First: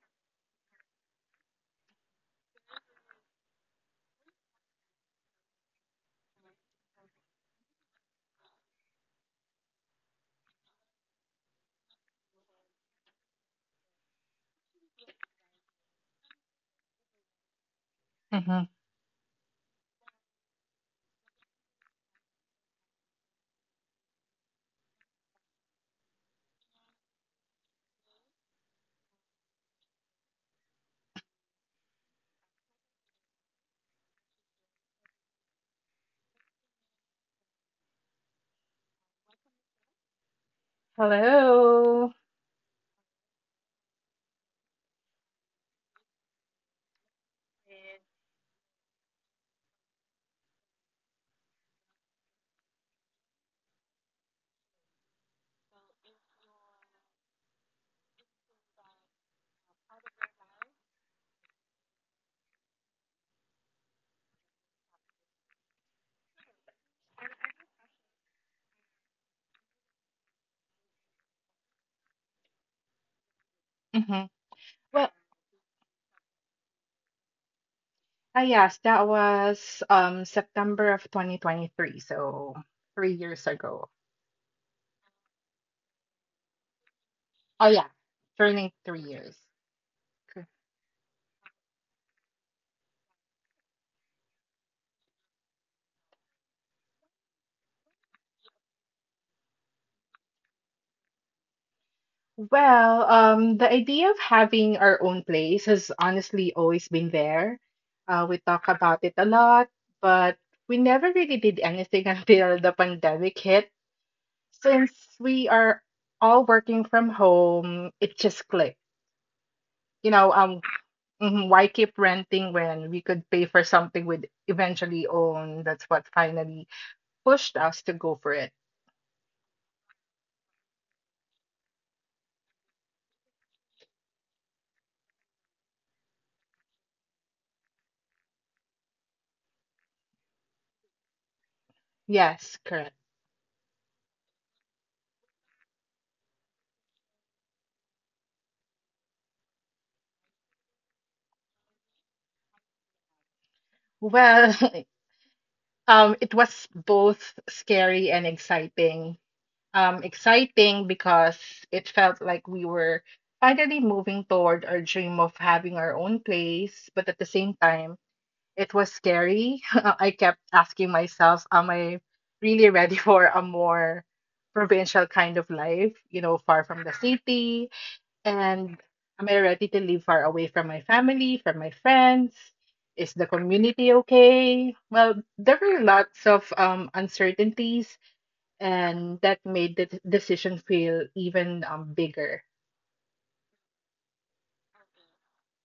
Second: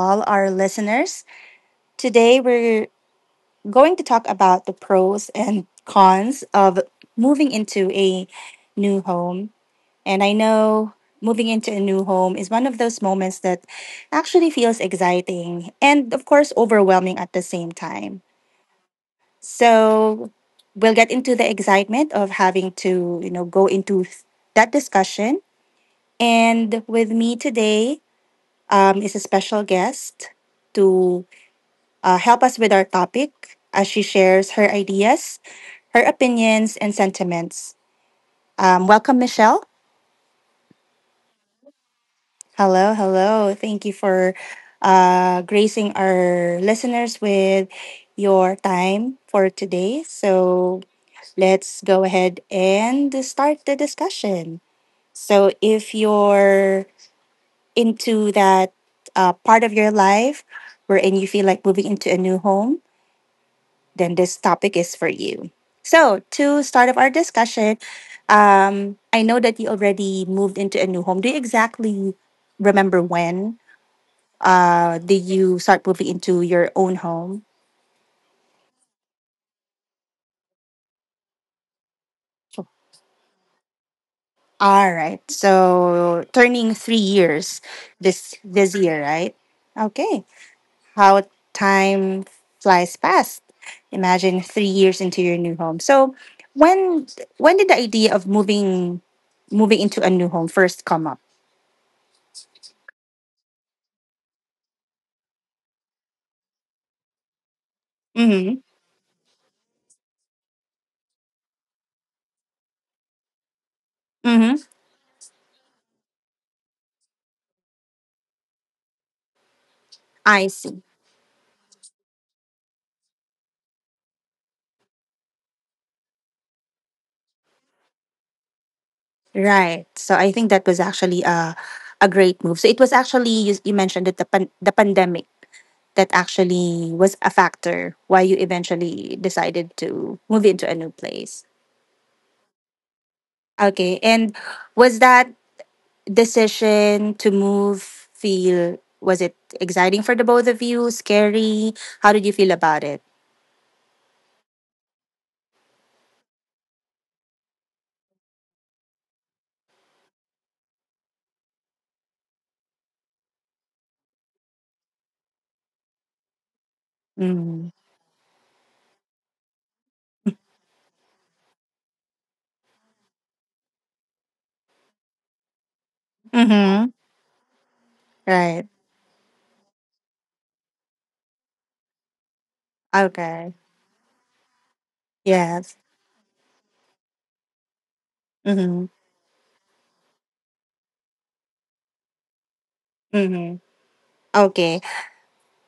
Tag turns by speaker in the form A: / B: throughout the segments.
A: all our listeners. Today we're going to talk about the pros and cons of moving into a new home. And I know moving into a new home is one of those moments that actually feels exciting and, of course, overwhelming at the same time.
B: hmm
A: So we'll get into the excitement of having to go into that discussion. And with me today is a special guest to help us with our topic as she shares her ideas, her opinions, and sentiments. Welcome, Michelle.
B: Hello.
A: Hello, hello. Thank you for gracing our listeners with your time for today. So let's go ahead and start the discussion. So, if you're into that part of your life wherein you feel like moving into a new home, then this topic is for you. So, to start up our discussion, I know that you already moved into a new home. Do you exactly remember when
B: hmm Well,
A: did you start moving into your own home?
B: yes, that was September of 2023, so 3 years ago.
A: All right. So, turning 3 years
B: Oh yeah,
A: this
B: turning
A: this
B: three
A: year,
B: years.
A: right? Okay.
B: Okay.
A: How time flies fast. Imagine 3 years into your new home. So, when when did the idea of moving into a new home first come up?
B: Well, the idea of having our own place has honestly always been there. We
A: Mm-hmm.
B: talk about it a lot, but we never really did anything until the pandemic hit.
A: Mm-hmm.
B: Since we are all working from home, it just clicked. You know,
A: I
B: um,
A: see.
B: Mhm. Why keep renting when we could pay for something we'd eventually own? That's what finally pushed us to go for it.
A: Right. So I think that was actually a great move. So it was actually you mentioned that the pandemic that actually was a factor why you eventually decided to move into a new place.
B: Yes, correct.
A: Okay. And was that decision to move feel was it exciting for the both of you? Scary? How did you feel about it?
B: Well, it was both scary and exciting. Exciting because it felt like we were finally moving toward our dream of having our own place, but at the same
A: Mm-hmm.
B: time, it was scary. I kept asking myself, am I really ready for a more provincial kind of life, far from
A: Mm-hmm.
B: the city?
A: Right.
B: And am I ready to live far away from my family, from my friends? Is the
A: Okay.
B: community okay? Well, there
A: Yes.
B: were lots of uncertainties,
A: Mm-hmm.
B: and that made the decision feel even bigger.
A: Mm-hmm. Okay.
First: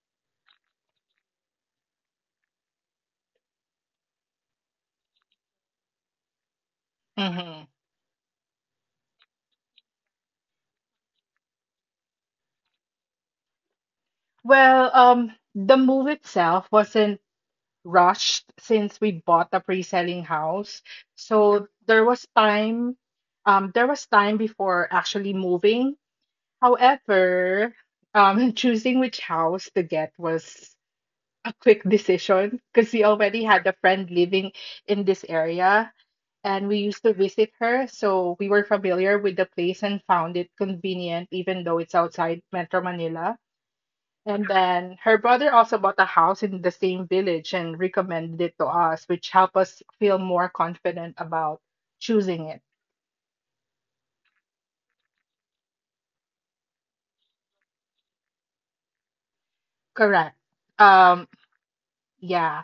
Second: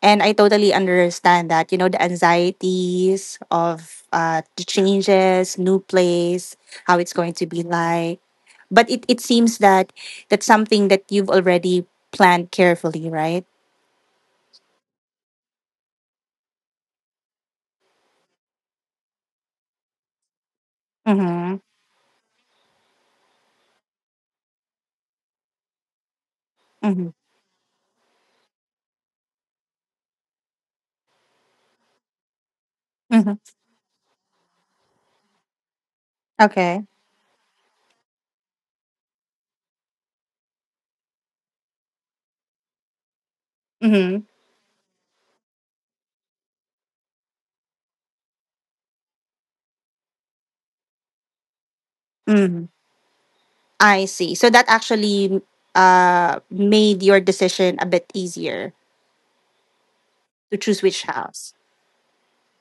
A: And I totally understand that the anxieties of the changes, new place, how it's going to be
B: hmm
A: like. But it seems that that's something that you've already planned carefully, right?
B: Well, the move itself wasn't rushed since we bought a pre-selling house.
A: Mm-hmm.
B: So there was time before actually moving.
A: Mm-hmm.
B: However, choosing which house to get was a quick decision because we
A: Mm-hmm.
B: already had a friend living in this area and we
A: Okay.
B: used to visit her. So we were familiar with the place and found it convenient, even though it's outside Metro Manila.
A: Mm-hmm.
B: And then her brother also bought a house in the same village and recommended it to us, which helped us feel more confident about choosing it.
A: Mm-hmm. I see. So that actually made your decision a bit easier
B: Correct.
A: to choose which
B: Um,
A: house.
B: yeah,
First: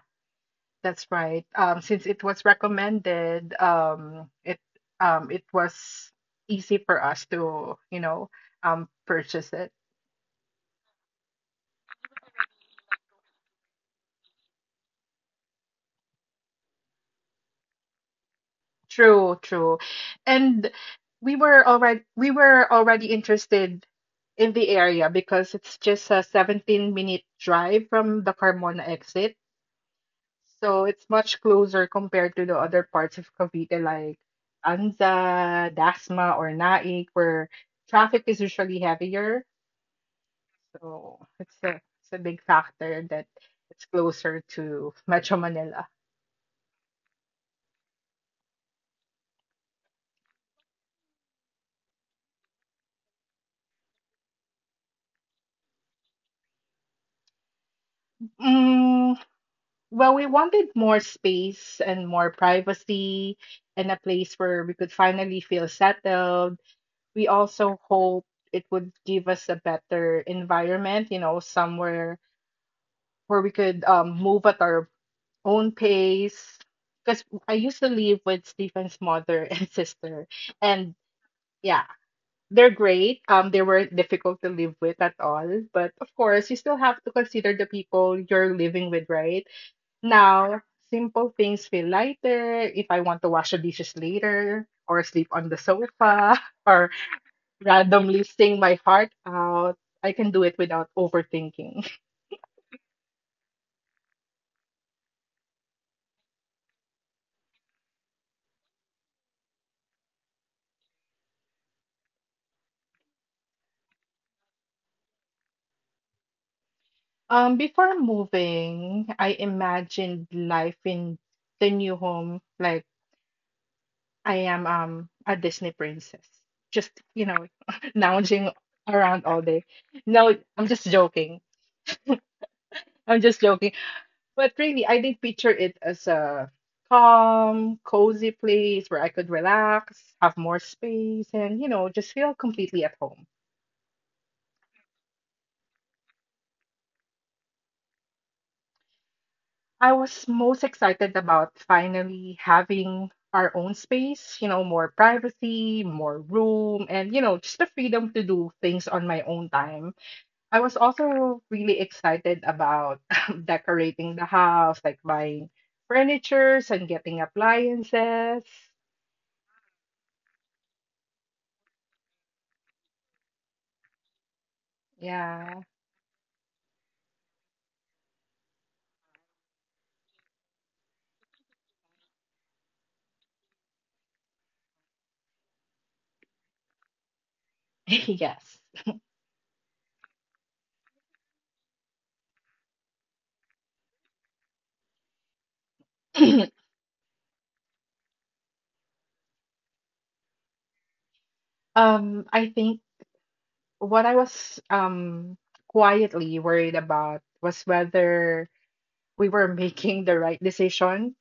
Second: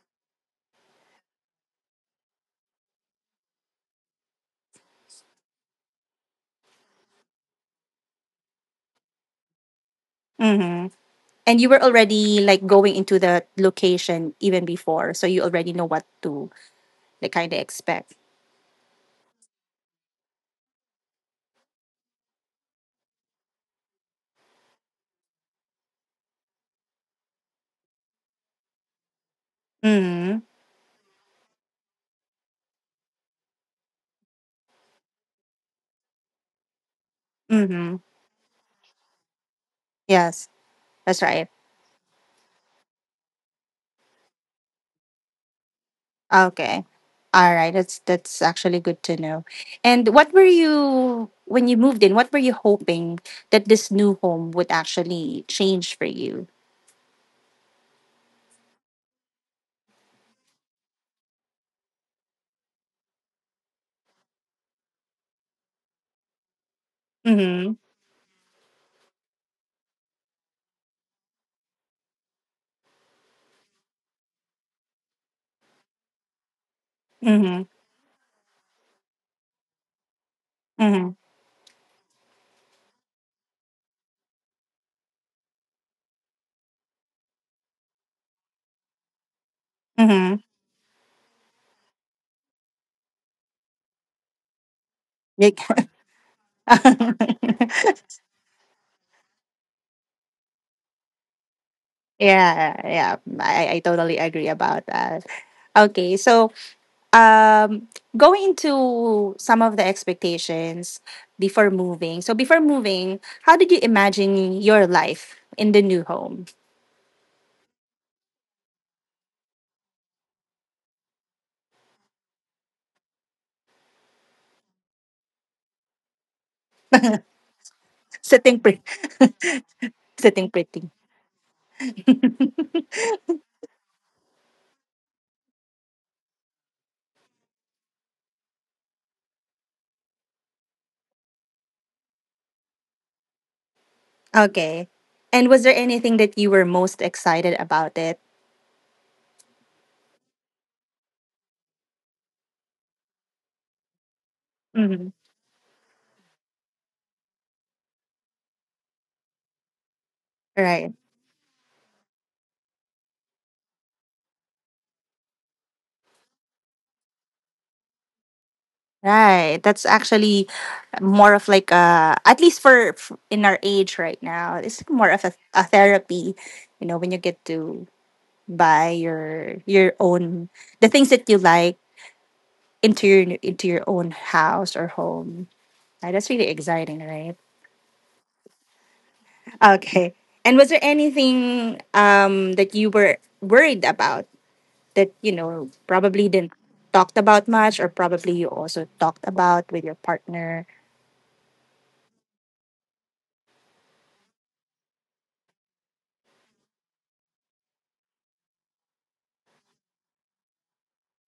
B: that's right. Since it was recommended, it was easy for us to purchase it.
A: Mm-hmm. And you were already like going into the location even before, so you already know what to they kind of expect.
B: True, true. And we were already interested in the area because it's just a 17-minute drive from the Carmona exit.
A: Mhm.
B: So it's much closer compared to the other parts of Cavite like Anza, Dasma, or Naik where
A: Mhm.
B: traffic is usually heavier.
A: Yes, that's
B: So
A: right.
B: it's a big factor that it's closer to Metro Manila.
A: Okay. All right. That's actually good to know. And what were you when you moved in? What were you hoping that this new home would actually change for you?
B: Mm, Well, we wanted more space and more privacy and a place where we could finally feel settled. We
A: Mhm.
B: also hope it would give us a better environment, somewhere where we could move at our own pace. Because I
A: Mhm.
B: used to live with Stephen's mother and sister, and
A: Mhm.
B: yeah, they're great. They weren't difficult to live with at all, but of course, you still have to consider the people you're living with, right?
A: Mhm.
B: Now, simple things feel lighter if I want to wash the dishes later or sleep on the
A: Like-
B: sofa or randomly sing my heart out. I can do it without overthinking.
A: yeah, yeah. I totally agree about that. Okay, so um going into some of the expectations before moving, so before moving how did you imagine your life in the new home?
B: Before moving, I imagined life in the new home like I am a Disney princess. Just, lounging
A: Sitting pretty.
B: around all day. No,
A: Sitting
B: I'm just
A: pretty.
B: joking. I'm just joking. But really, I did picture it as a calm, cozy place where I could relax, have more space, and, just feel completely at home.
A: Okay, and was there anything that you were most excited about it?
B: I was most excited about finally having our own space, more
A: Mhm.
B: privacy, more room, and, just the freedom to do things on my own time. I was
A: Right,
B: also really excited about decorating the house, like buying furnitures and getting appliances.
A: right, that's actually more of like a, at least in our age right now, it's more of a
B: Yeah.
A: therapy, you know, when you get to buy your own, the things that you like, into your own house or home. Like, that's really exciting, right?
B: Yes.
A: Okay. And was there anything that you were worried about that probably didn't talked about much, or probably you also talked about with your partner?
B: I think what I was quietly worried about was whether we were making the right decision.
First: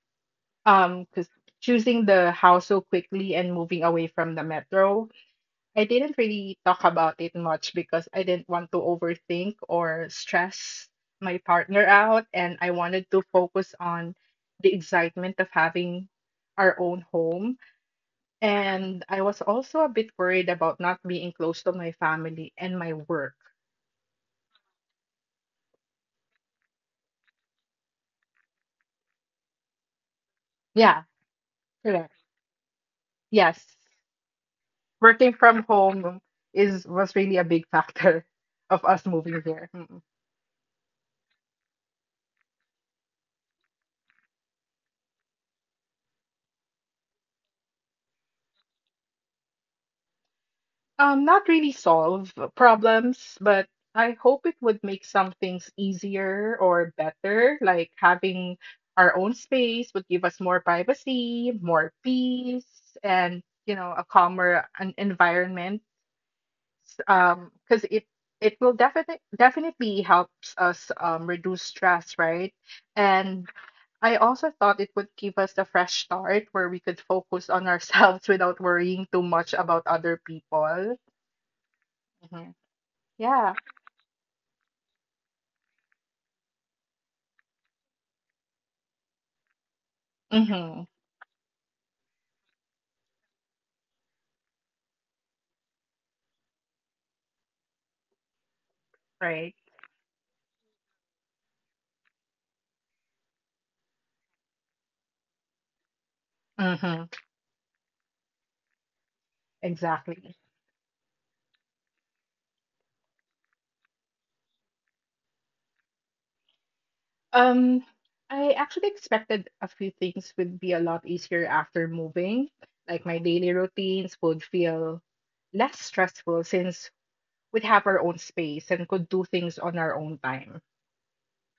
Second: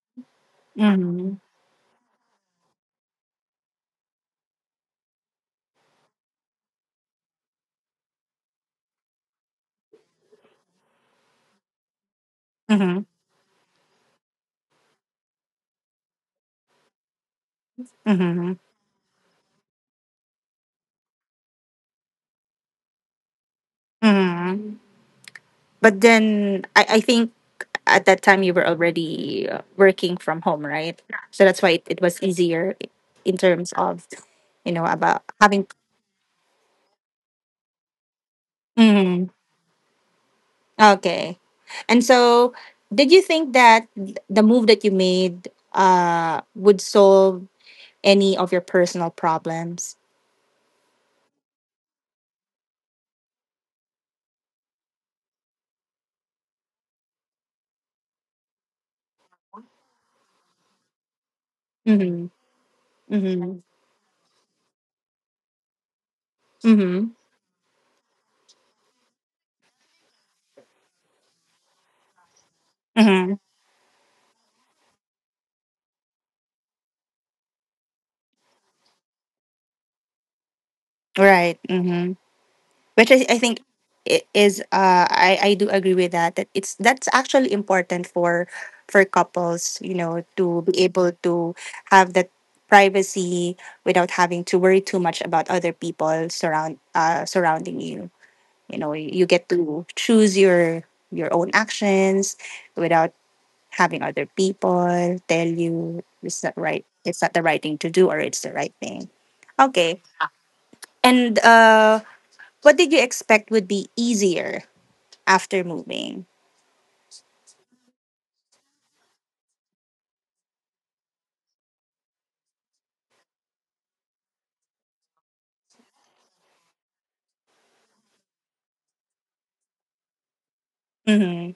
B: Because
A: Mm-hmm.
B: choosing the house so quickly and moving away from the metro, I didn't really talk about it much because I didn't want to overthink or stress my partner out, and I
A: Mm-hmm.
B: wanted to focus on the excitement of having our own home.
A: Mm-hmm.
B: And I was also a bit worried about not being close to my family and my work.
A: Mm-hmm. But then I think at that time you were already working from home, right?
B: Yeah,
A: So that's why it
B: correct.
A: was easier in
B: Yes.
A: terms of, you know, about
B: Working from
A: having.
B: home is was really a big factor of us
A: Mhm.
B: moving here. Mm.
A: Okay. And so did you think that the move that you made would solve any of your personal problems?
B: Not really solve problems, but I hope it would make some things easier or better, like having our own space would give us more privacy, more
A: Mm-hmm.
B: peace, and
A: Mm-hmm.
B: a calmer an environment.
A: Mm-hmm.
B: Because it will definitely helps us reduce stress, right?
A: Mm-hmm.
B: And I also thought it would give us a fresh start where we could focus on ourselves without worrying too much about other people.
A: Right. Mm-hmm.
B: Hmm.
A: Which I
B: Yeah.
A: think I do agree with that, that it's that's actually important for couples, you know, to
B: Mm-hmm.
A: be able to have that privacy, without having to worry too much about other people surrounding you. You know, you get
B: Right.
A: to choose your own actions without having other people tell you it's not right,
B: Mm-hmm.
A: it's not the right thing to do, or it's the right thing. Okay.
B: Exactly.
A: And what did you expect would be easier after moving?
B: Um, I actually expected a few things would be a lot easier after moving. Like my daily routines would feel less stressful since we'd have our own space and could do things on our own time.
A: Mm-hmm.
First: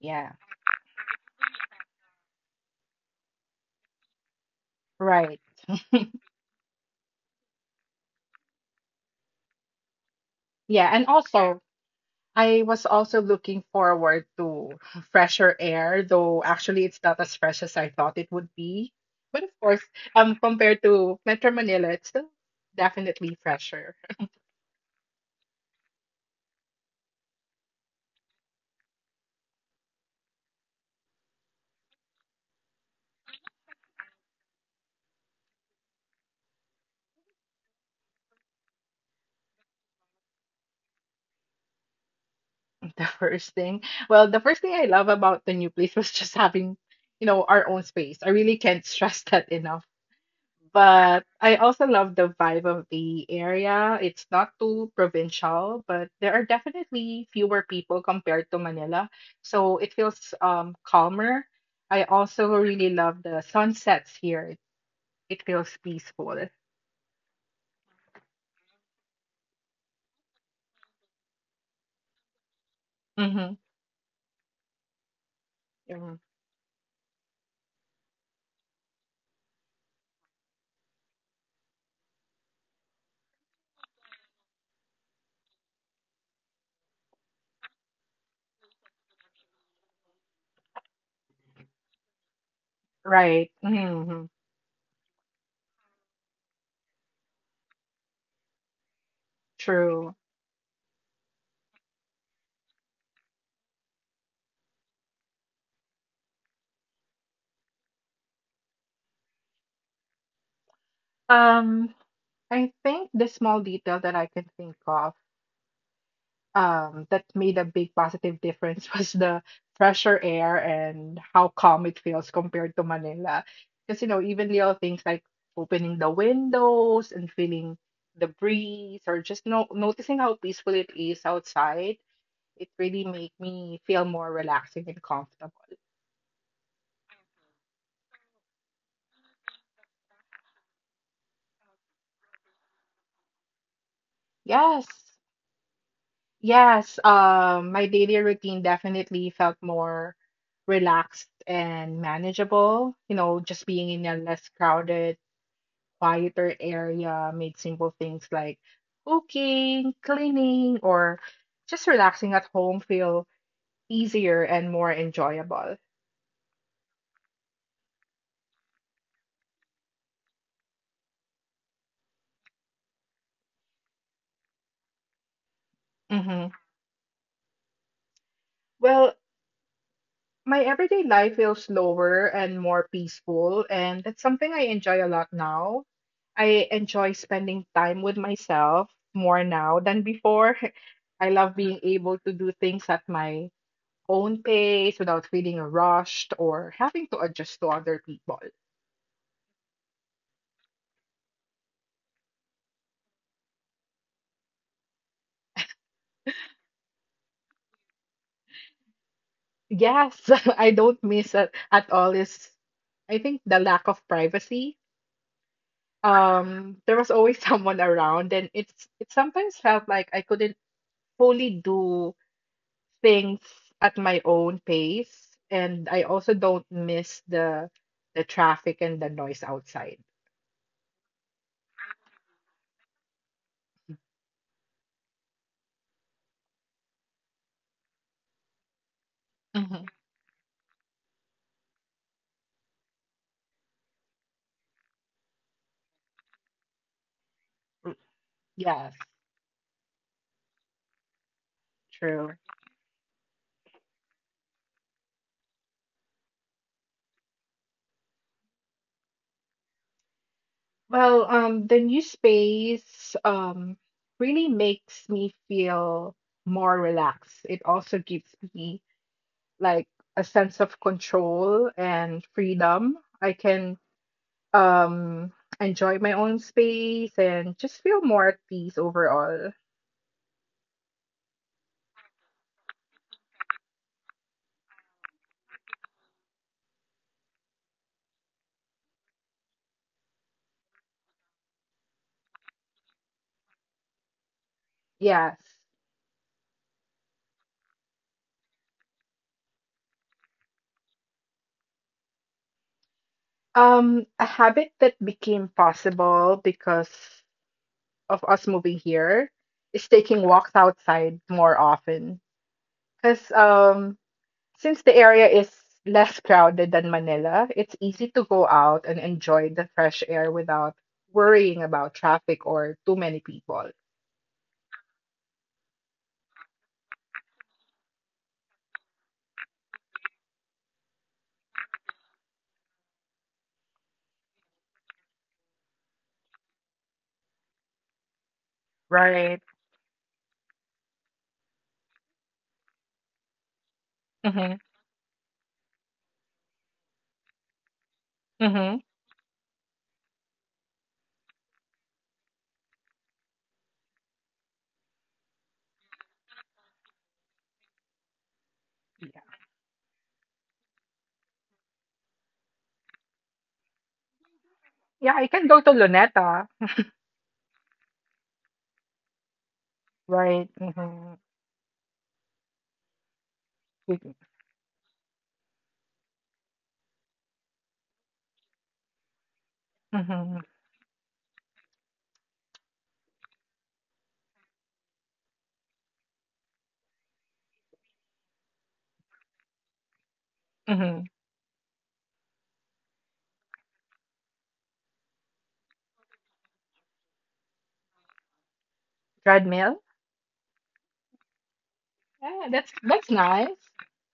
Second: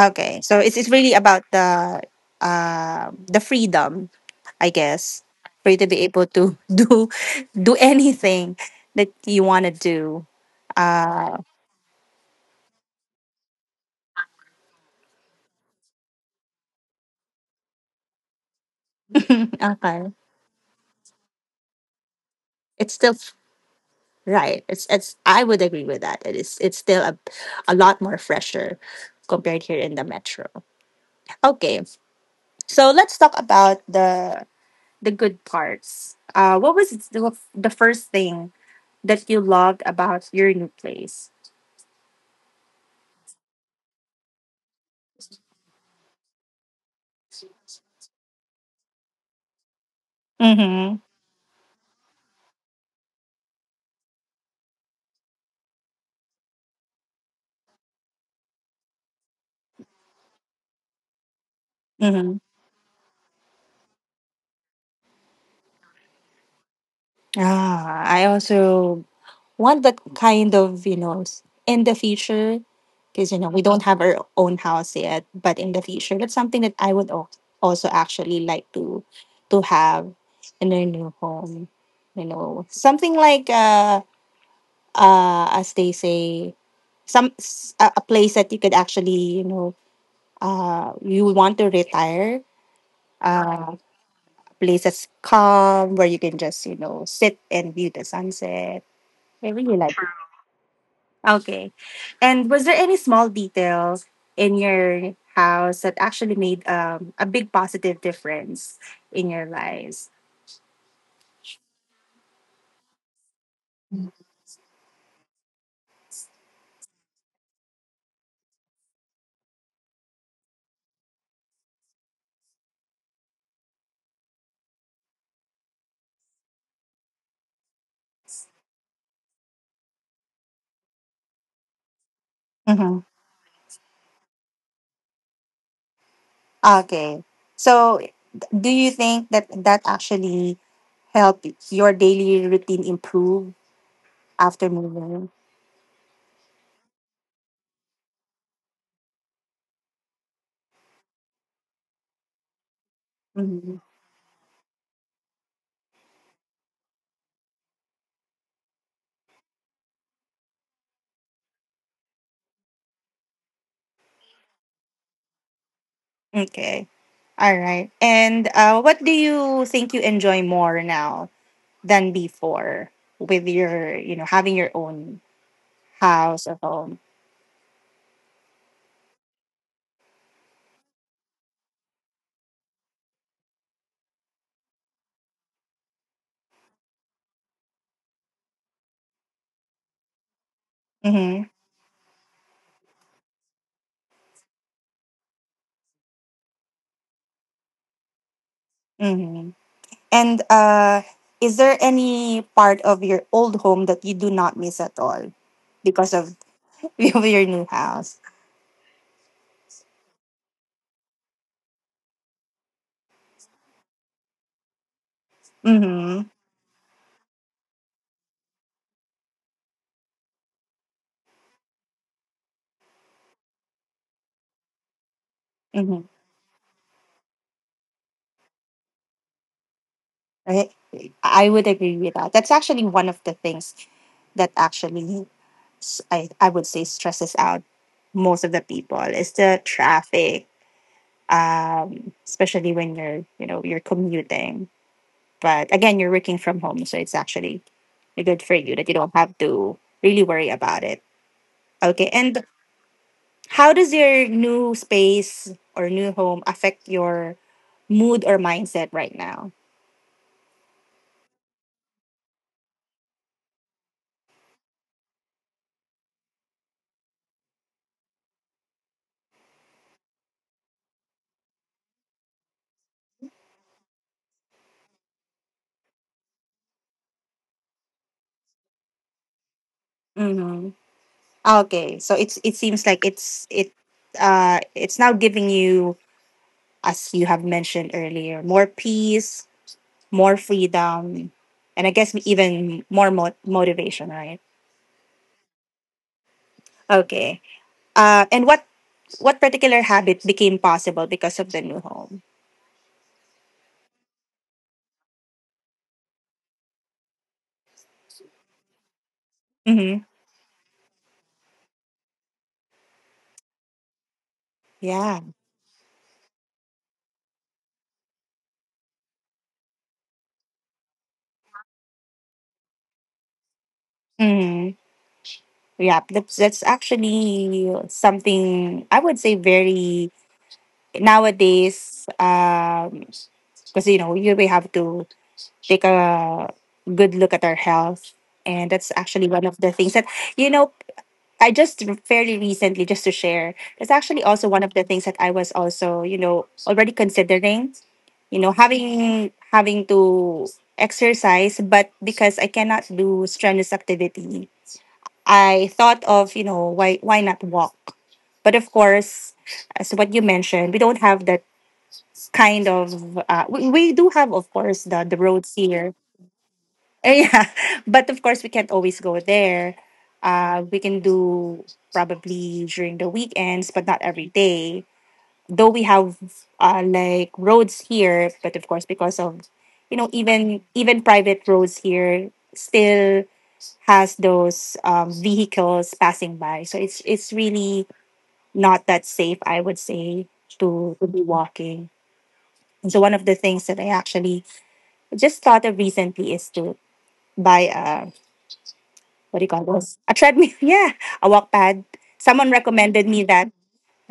B: Yeah,
A: so it's really about the freedom, I guess,
B: right.
A: for you to be able to do anything that you want to do.
B: Yeah, and
A: Uh,
B: also I was also looking forward to fresher air, though actually it's not as fresh as I thought it would be. But of course,
A: okay,
B: compared to Metro Manila, it's still
A: it's still f-
B: definitely fresher.
A: right. It's I would agree with that. It's still a lot more fresher compared here in the metro. Okay, so let's talk about the good parts. What was the first thing that you loved about your new place?
B: The first thing, the first thing I love about the new place was just having, our own space. I really can't stress that enough.
A: Mm-hmm.
B: But I also love the vibe of the area. It's not too provincial, but there are definitely fewer people compared to Manila. So it feels calmer. I
A: Mm-hmm.
B: also really love the sunsets here. It feels peaceful.
A: Ah, I also want that kind of, s- in the future, because,
B: Mm-hmm.
A: we don't have our own house yet, but in the future, that's something that I would also actually like to have in a new home. You know, something like, as they say, some s- a place that you could actually, you want to retire,
B: Right.
A: uh,
B: Hmm.
A: places calm where you can just, sit and view the sunset. I really like
B: True.
A: it. Okay. And was there any small details in your house that actually made a big positive difference in your lives?
B: Um, I think the small detail that I can think of that made a big positive difference was the fresher air and how calm it feels compared to Manila. Because, even little things like opening the windows and feeling the breeze or just no noticing how peaceful it is outside, it
A: Mm-hmm.
B: really made me feel more relaxing and comfortable.
A: Okay. So, th- do you think that that actually helped your daily routine improve after
B: Yes,
A: moving?
B: yes. My daily routine definitely felt more relaxed and manageable. Just
A: Mm-hmm.
B: being in a less crowded quieter area, made simple things like cooking, cleaning, or just relaxing at home feel easier and more enjoyable.
A: Okay. All right. And what do you think you enjoy more now than before with your having your own
B: hmm
A: house or home?
B: Well, my everyday life feels slower and more peaceful, and that's something I enjoy a lot now. I enjoy spending time with myself more now than before. I
A: Mm-hmm.
B: love being able to do things at my own pace without feeling rushed or having to adjust to other people.
A: Mm-hmm. And is there any part of your old home that you do not miss at all because of, of your new house?
B: Yes, I don't miss it at all is I think the lack of privacy.
A: Mm-hmm.
B: There was always someone around and it sometimes felt like I couldn't fully do things at my own pace and I
A: Mm-hmm.
B: also don't miss the traffic and the noise outside.
A: I I would agree with that. That's actually one of the things that actually I would say stresses out most of the people is the
B: Mhm.
A: traffic, especially when you're commuting. But again, you're working from home, so it's actually
B: Mm,
A: good for you that
B: yes,
A: you don't have to really worry about it. Okay.
B: true.
A: And how does your new space or new home affect your mood or mindset right now?
B: Well, the new space really makes me feel more relaxed. It also gives me like a sense of control and freedom. I can um enjoy my own space and just feel more at peace overall.
A: Mm-hmm. Okay, so it seems like it's now giving you, as you have mentioned earlier, more peace, more freedom, and I guess even more motivation, right?
B: Yes.
A: Okay. And what particular habit became possible because of the new home?
B: A habit that became possible because of us moving here is
A: Mm-hmm.
B: taking walks outside more often. Because since the
A: Yeah.
B: area is less crowded than Manila, it's easy to go out and enjoy the fresh air without worrying about traffic or too many people.
A: Mm-hmm. Yeah. That's actually something I would say very nowadays. Because, you know you we have to take a good look at our health, and that's actually
B: Right.
A: one of the things that you know I just fairly recently, just to share, that's actually also
B: Mm-hmm.
A: one of the things that I was also, already considering,
B: Mm-hmm.
A: having to exercise, but because I cannot do strenuous activity, I thought of, why not walk? But of
B: Yeah.
A: course, as what you mentioned, we don't have that kind of. We, do have, of course, the
B: Yeah,
A: the
B: I can
A: roads
B: go to
A: here.
B: Luneta.
A: Yeah, but of course we can't always go there.
B: Right.
A: We can
B: Mm-hmm.
A: do probably during the weekends, but not every day. Though we have like, roads here, but of course because of,
B: Mm-hmm.
A: even private roads here still has those, vehicles passing by. So it's really not that safe, I would say, to
B: Mm-hmm.
A: to be walking. And so one of the things that I actually just thought of recently is to buy a, what do you call
B: Treadmill.
A: those? A treadmill. Yeah, a walk pad.
B: Yeah,
A: Someone
B: that's
A: recommended me that.
B: nice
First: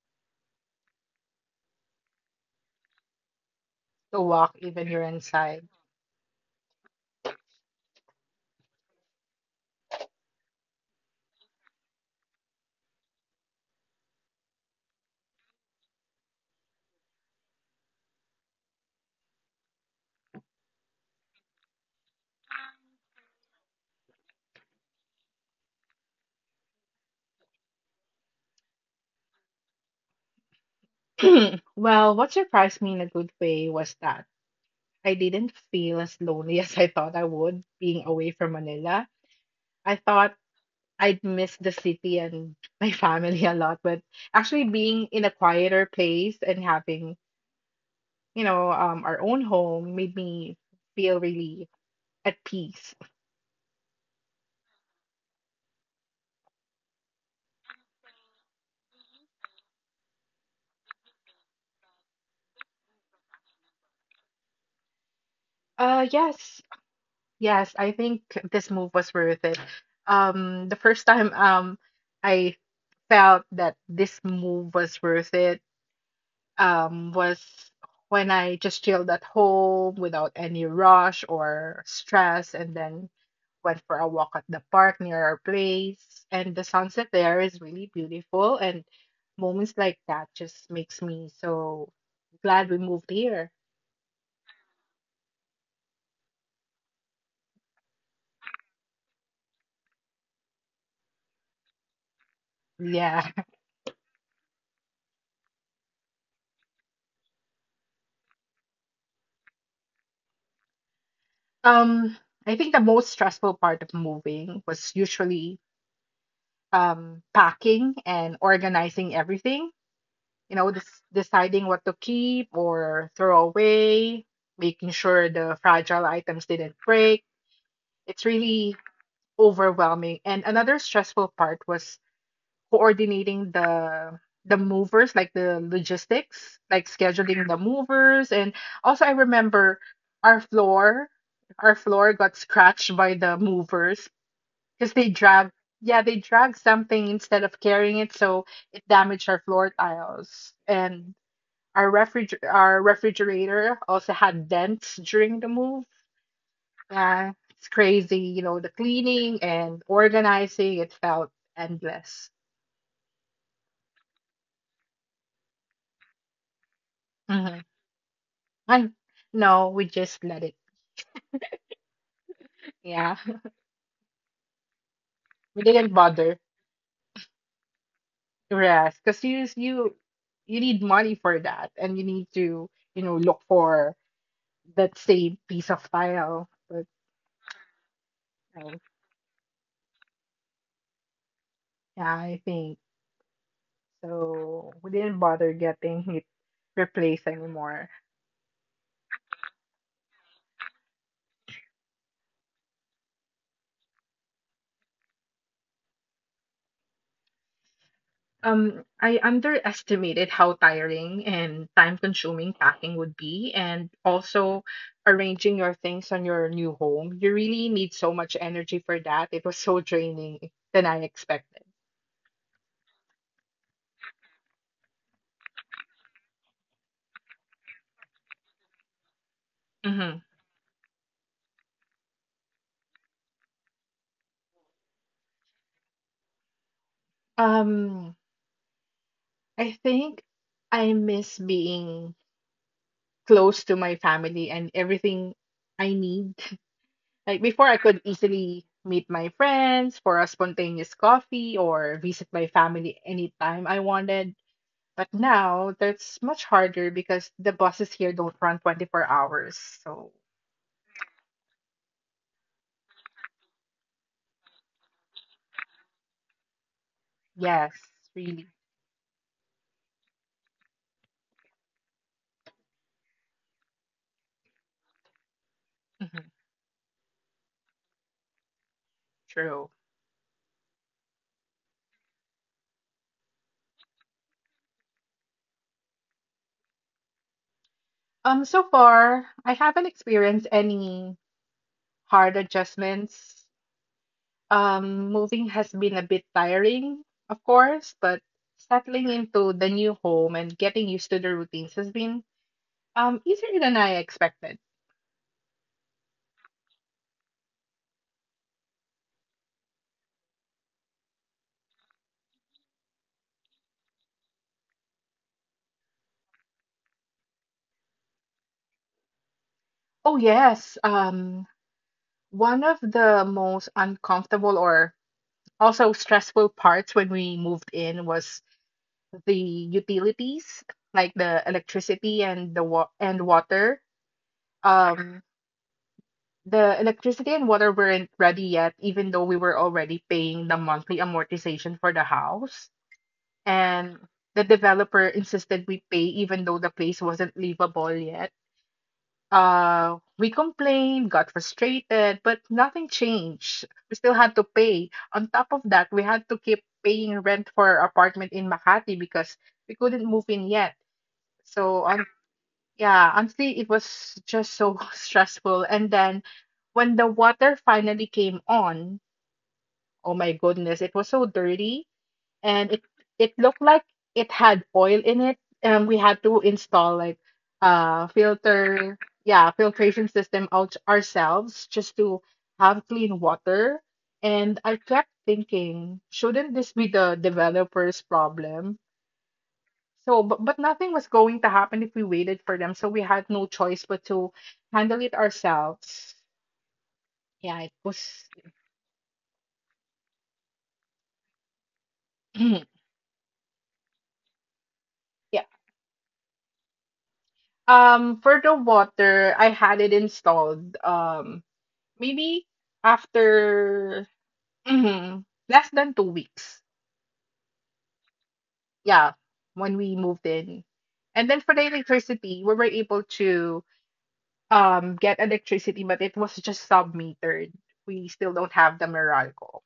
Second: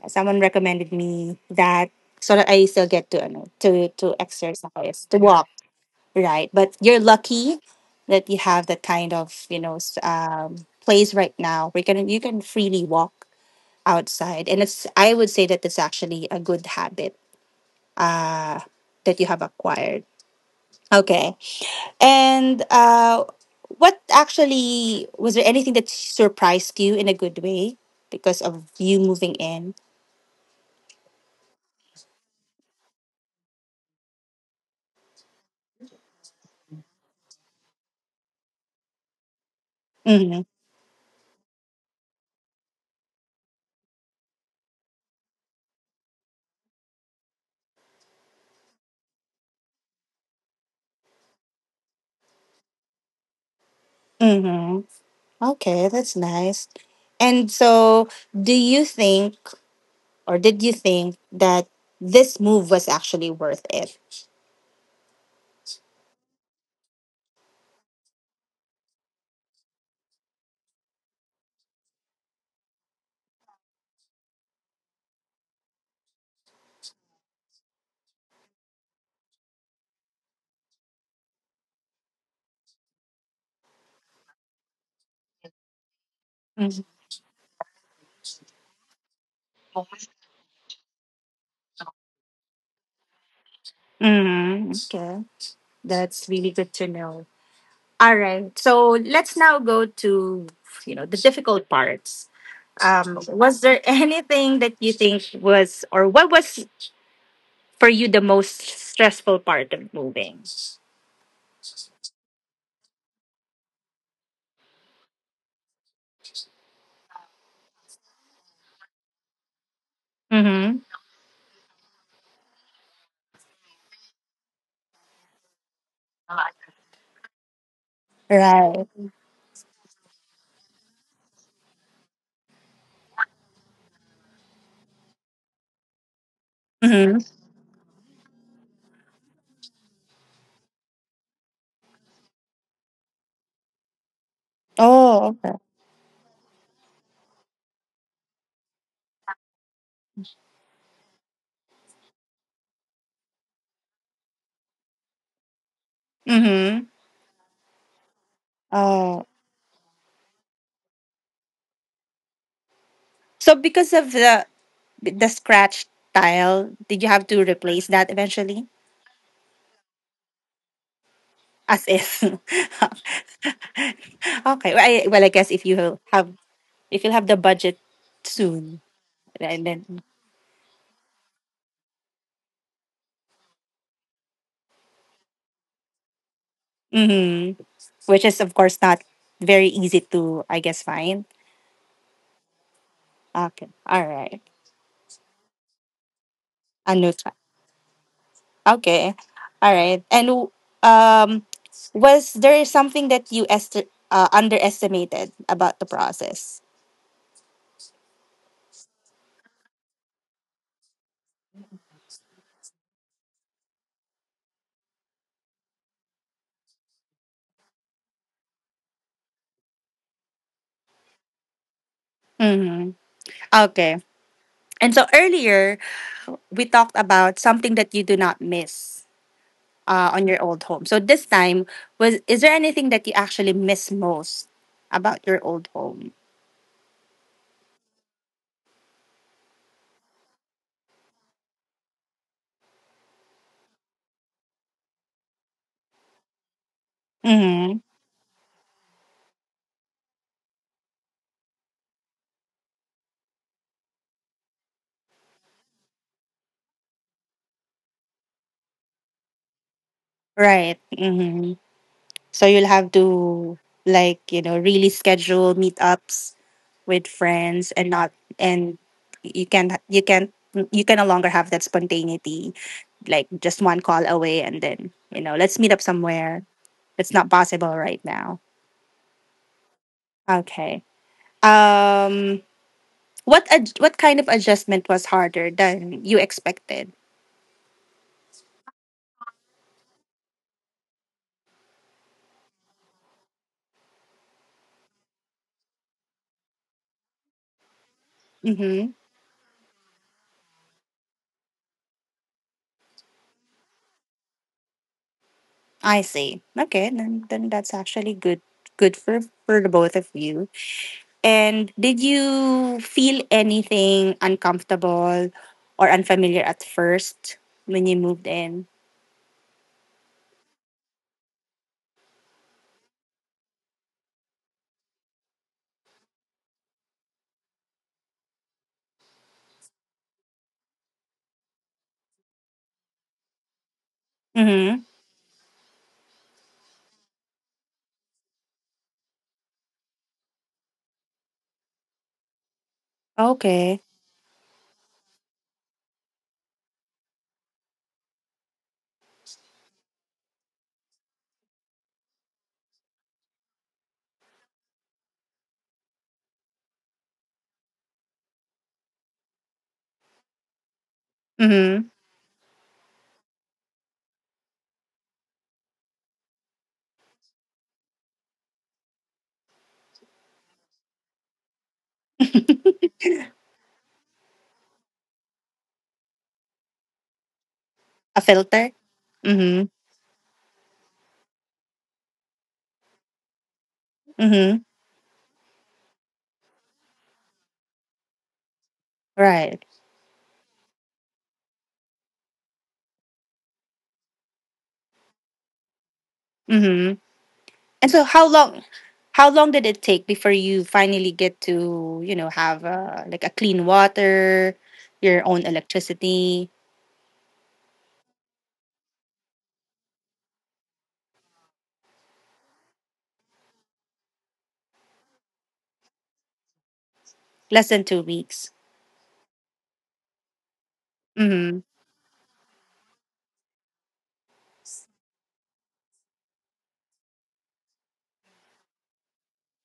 A: Someone recommended me that, so that I still get to to
B: to walk
A: exercise,
B: even you're
A: to walk,
B: inside.
A: right? But you're lucky that you have that kind of, place right now where you can, freely walk outside, and it's I would say that it's actually a good habit that you have acquired. Okay. And what actually was there anything that surprised you in a good way because of you moving in?
B: Well, what surprised me in a good way was that I didn't feel as lonely as I thought I would being away from Manila. I thought
A: Mm-hmm.
B: I'd miss the city and my family a lot, but actually being in a quieter place and having, our own home made me feel really at peace.
A: Mm-hmm. Okay, that's nice. And so, do you think, or did you think that this move was actually worth it?
B: Yes. Yes, I think this move was worth it. The first time I felt that this move was worth it was when I just chilled at home without any rush or stress and then went for a walk at the park near our place and the
A: Mm-hmm.
B: sunset there is really beautiful and moments like that just makes me so glad we moved here.
A: Mm-hmm. Okay, that's really good to know. All right, so let's now go to the difficult parts.
B: Yeah.
A: Was there anything that you think was, or what was for you the most stressful part of moving?
B: Um, I think the most stressful part of moving was usually packing and organizing everything. You know,
A: Mm-hmm.
B: this, deciding what to keep or throw away, making sure the fragile items didn't break. It's really
A: Right.
B: overwhelming. And another stressful part was coordinating the movers, like the logistics, like
A: Mm-hmm.
B: scheduling the movers. And also, I remember our floor our floor got scratched by the movers. Because they
A: Oh,
B: drag,
A: okay.
B: yeah, they drag something instead of carrying it, so it damaged our floor tiles. And our refrig our refrigerator also had dents during the move.
A: Mm-hmm.
B: Yeah, it's crazy, the
A: Oh.
B: cleaning and organizing, it felt endless.
A: So because of the scratch tile, did you have to
B: Mm-hmm.
A: replace that eventually?
B: And no, we just let it.
A: As if. Okay.
B: Yeah,
A: Well, I guess
B: we
A: if
B: didn't
A: you have
B: bother.
A: the budget soon,
B: Yes, because you s-
A: and
B: you
A: then
B: you need money for that, and you need to, look for that same piece of tile. But
A: hmm which is of course
B: no.
A: not very easy to, I guess, find.
B: Yeah, I think
A: Okay. All right.
B: so. We didn't bother getting it
A: Anu
B: replaced anymore.
A: Okay. All right. And um, was there something that you est underestimated about the process?
B: I underestimated how tiring and time-consuming packing would be, and also arranging your things on your new home. You really need so much energy for that. It was so draining than I expected.
A: Mm-hmm. Okay. And so earlier, we talked about something that you do not miss
B: hmm
A: on your old home. So this time, was is there anything that you actually miss most about your old home?
B: Um, I think I miss being close to my family and everything I need. Like before,
A: Mm-hmm.
B: I could easily meet my friends for a spontaneous coffee or visit my family anytime I wanted. But now that's much harder because the buses here don't run 24 hours. So,
A: Right. Mm-hmm. So you'll have to, like, really schedule meetups with friends
B: yes,
A: and not.
B: really.
A: And you can you can you can no longer have that spontaneity, like, just one call away and then, let's meet up
B: Mhm.
A: somewhere. It's not possible right now.
B: True.
A: Okay. um what kind of adjustment was harder than you expected?
B: So far, I haven't experienced any hard adjustments. Moving has been a bit tiring, of course, but
A: Hmm.
B: settling into the new home and getting used to the routines has been, easier than I expected.
A: I see. Okay, then that's actually Good for the both of you. And did you feel anything uncomfortable or unfamiliar at first when you moved in?
B: Oh, yes. One of the most uncomfortable or also stressful parts when we moved in was the utilities, like the electricity and the wa and water.
A: Mm-hmm.
B: Um, the electricity and water weren't ready yet, even though we were already paying the monthly amortization for the house.
A: Okay.
B: And the developer insisted we pay even though the place wasn't livable yet. We complained, got frustrated, but nothing changed. We still had to pay. On top of that, we had to keep paying rent for our apartment in Makati because we couldn't move in yet. So,
A: Mm-hmm.
B: on, yeah, honestly, it was just so stressful. And then when the water finally came on, oh my goodness, it was so dirty and it looked like it had oil in it. We had to install like
A: A filter?
B: filter, yeah,
A: Mm-hmm.
B: filtration system out ourselves just to have clean water.
A: Mm-hmm.
B: And I kept thinking, shouldn't this be the developer's problem?
A: Right.
B: But nothing was going to happen if we waited for them. So we had no choice but to handle it ourselves.
A: Mm-hmm.
B: Yeah, it
A: And so how
B: was,
A: long how long did it take before you finally get to,
B: yeah.
A: have, like, a clean water, your own electricity?
B: For the water, I had it installed. Maybe after mhm, less than 2 weeks.
A: Less than 2 weeks.
B: Yeah, when we moved in. And then for
A: Mm-hmm.
B: the electricity, we were able to get electricity, but it was just sub-metered. We still don't have the Meralco.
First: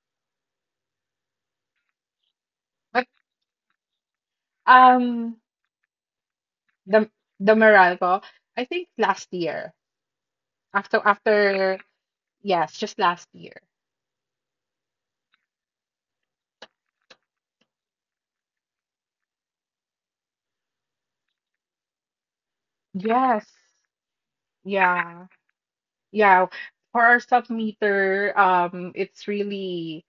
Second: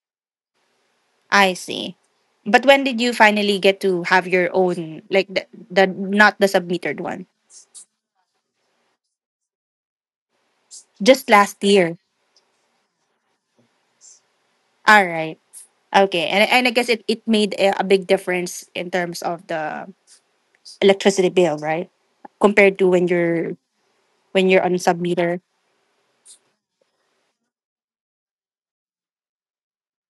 A: I see. But when did
B: But
A: you finally get to have your own, like,
B: um
A: the not the submetered
B: the
A: one?
B: the Meralco, I think last year. After
A: Just last
B: after
A: year.
B: yes, just last year.
A: All right. Okay. And I guess it made a big difference in terms of the electricity bill, right? Compared to
B: Yes.
A: when you're on
B: Yeah.
A: submeter.
B: Yeah. For our sub-meter, it's really